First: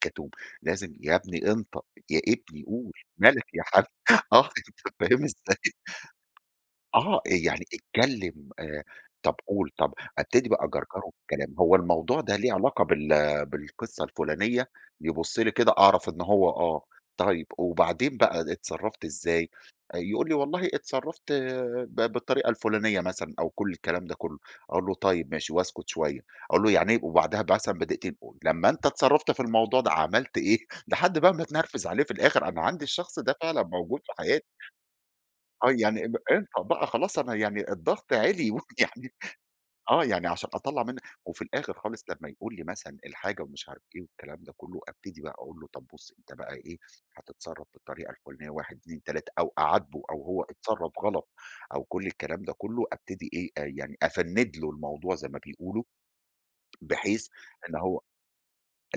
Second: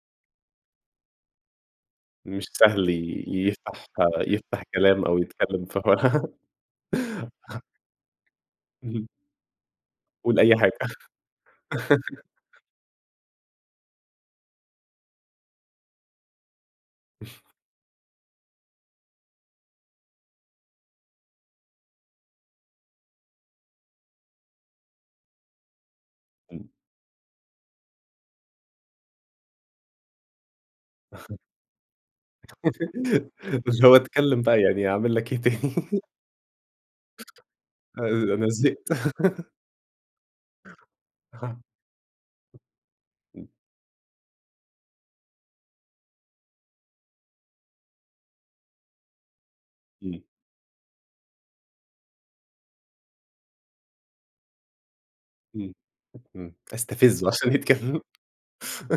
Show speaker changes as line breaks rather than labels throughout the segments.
كَتوم، لازم يا ابني انطق يا
مش
ابني
سهل
قُل،
ي
مالَك يا حاج؟
يفتح
آه،
يفتح
أنتَ
كلام أو
فاهم
يتكلم
إزاي؟
في حوار.
آه يعني اتكلّم، آآ،
اهم.
طب قُل طب،
قُل
أبتدي
أي
بقى
حاجة.
أجَرْجَره بالكلام. هو الموضوع ده ليه علاقة بال بالقصة الفُلانية، يبص لي كده أعرف إنه هو آه. طيب، وبعدين بقى ا اتصرفت إزاي؟ آآ يقول لي: "والله اتصرفت ب بالطريقة الفُلانية." مثلًا أو كل الكلام ده كله، أقول له: "طيب ماشي" واسكت شوية. أقول
إمم.
له: "يعني إيه؟" وبعدها ب مثلًا بدقيقتين أقول: "لمّا أنتَ اتصرفت في الموضوع ده، عملت إيه؟" لحد بقى ما اتنرفز عليه في الآخر. أنا عندي الشخص ده فعلًا
بس هو
موجود في
اتكلم
حياتي.
بقى، يعني أعمل لَك إيه
آه
تاني؟
يعني إن انطق بقى خلاص أنا يعني
أ
الضغط
أ أنا
عِلِي
زهقت.
ويعني آه، يعني عشان أطلّع منه وفي
أها.
الآخر خالص لمّا يقول لي مثلًا الحاجة
امم.
ومش عارف إيه والكلام ده كله، أبتدي بقى أقول له: "طب بُص أنتَ بقى إيه، هتتصرف بالطريقة الفُلانية 1، 2، 3"، أو أعاتبه
امم.
أو هو اتصرّف غلط أو كل الكلام ده كله، أبتدي إيه، آآ يعني أفنّد له الموضوع زي ما
امم،
بيقولوا.
امم أستفزه
بحيث
عشان
إن
يتكلم.
هو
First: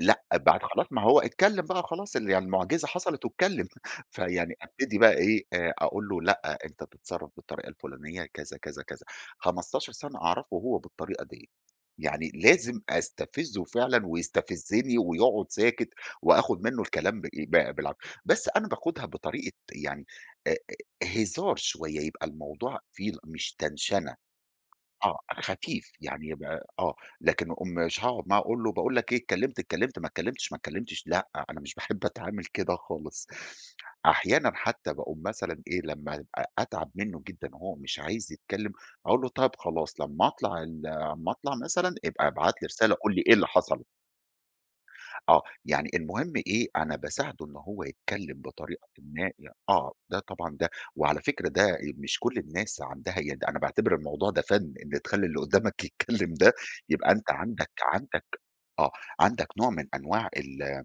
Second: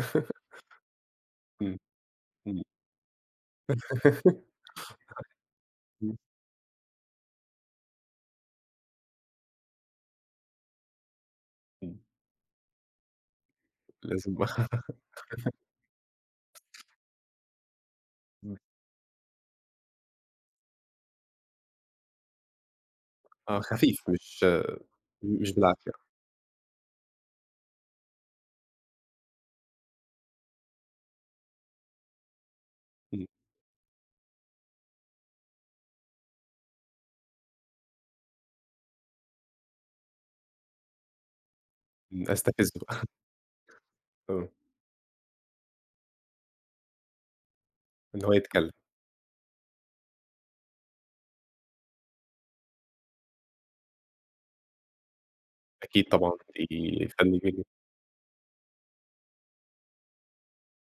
لأ، بعد خلاص ما هو اتكلم
امم،
بقى وخلاص ال يعني
امم.
المعجزة حصلت واتكلم، فيعني أبتدي بقى إيه، آآ
[unintelligible]
أقول
امم.
له: "لأ، أنتَ بتتصرف بالطريقة الفلانية كذا، كذا، كذا." 15 سنة أعرفه وهو بالطريقة ديَّة.
امم.
يعني لازم أستفزه فعلًا
لازم
ويستفزني، ويقعد ساكت وآخد منه الكلام بإيه، ب بالعافية. بس
امم.
أنا باخدها بطريقة يعني، آآ هزار شوية، يبقى الموضوع فيه ال مش
آه خفيف
تنشنة.
مش-
آه،
مش بالعافية.
خفيف يعني يبقى آه. لكن أكون مش هاقعد معاه وأقول له: "باقول لك إيه اتكلّمت، اتكلّمت ما اتكلمتش، ما اتكلمتش" لأ، أنا مش باحب أتعامل كده
امم.
خالص. أحيانًا حتى باقوم مثلًا إيه، لما أ أتعب منه جدًا وهو مش عايز يتكلم، أقول له: "طيب خلاص لما أطلع ال لما أطلع مثلًا،
امم،
ابقى ابعت لي
أستفزه.
رسالة، قل لي إيه اللي حصل؟"
آه.
آه، يعني المهم إيه؟ أنا باساعده إن هو
إن هو
يتكلم
يتكلم.
بطريقةٍ ما ي آه، ده طبعًا ده وعلى فكرة ده، آآ مش كل الناس عندها يد أنا باعتبر الموضوع ده فَن. إن تخلّي اللي قدّامك
أكيد طبعًا.
يتكلم ده
دي
يبقى أنتَ
فن [unintelligible]
عندك عندك آه، عندك نوع من أنواع ال ال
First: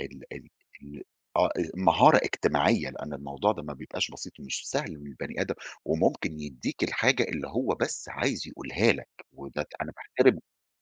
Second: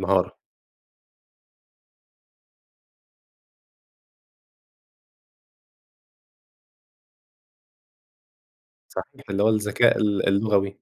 ال ال آه، آآ مهارة إجتماعية. لأن الموضوع ده ما بيبقاش بسيط ومش سهل إن البني آدم وممكن يدّيك الحاجة اللي هو بس عايز يقولها لَك،
صحيح، اللي هو
وده أنا
الذكاء ال
باحترمه.
اللغوي.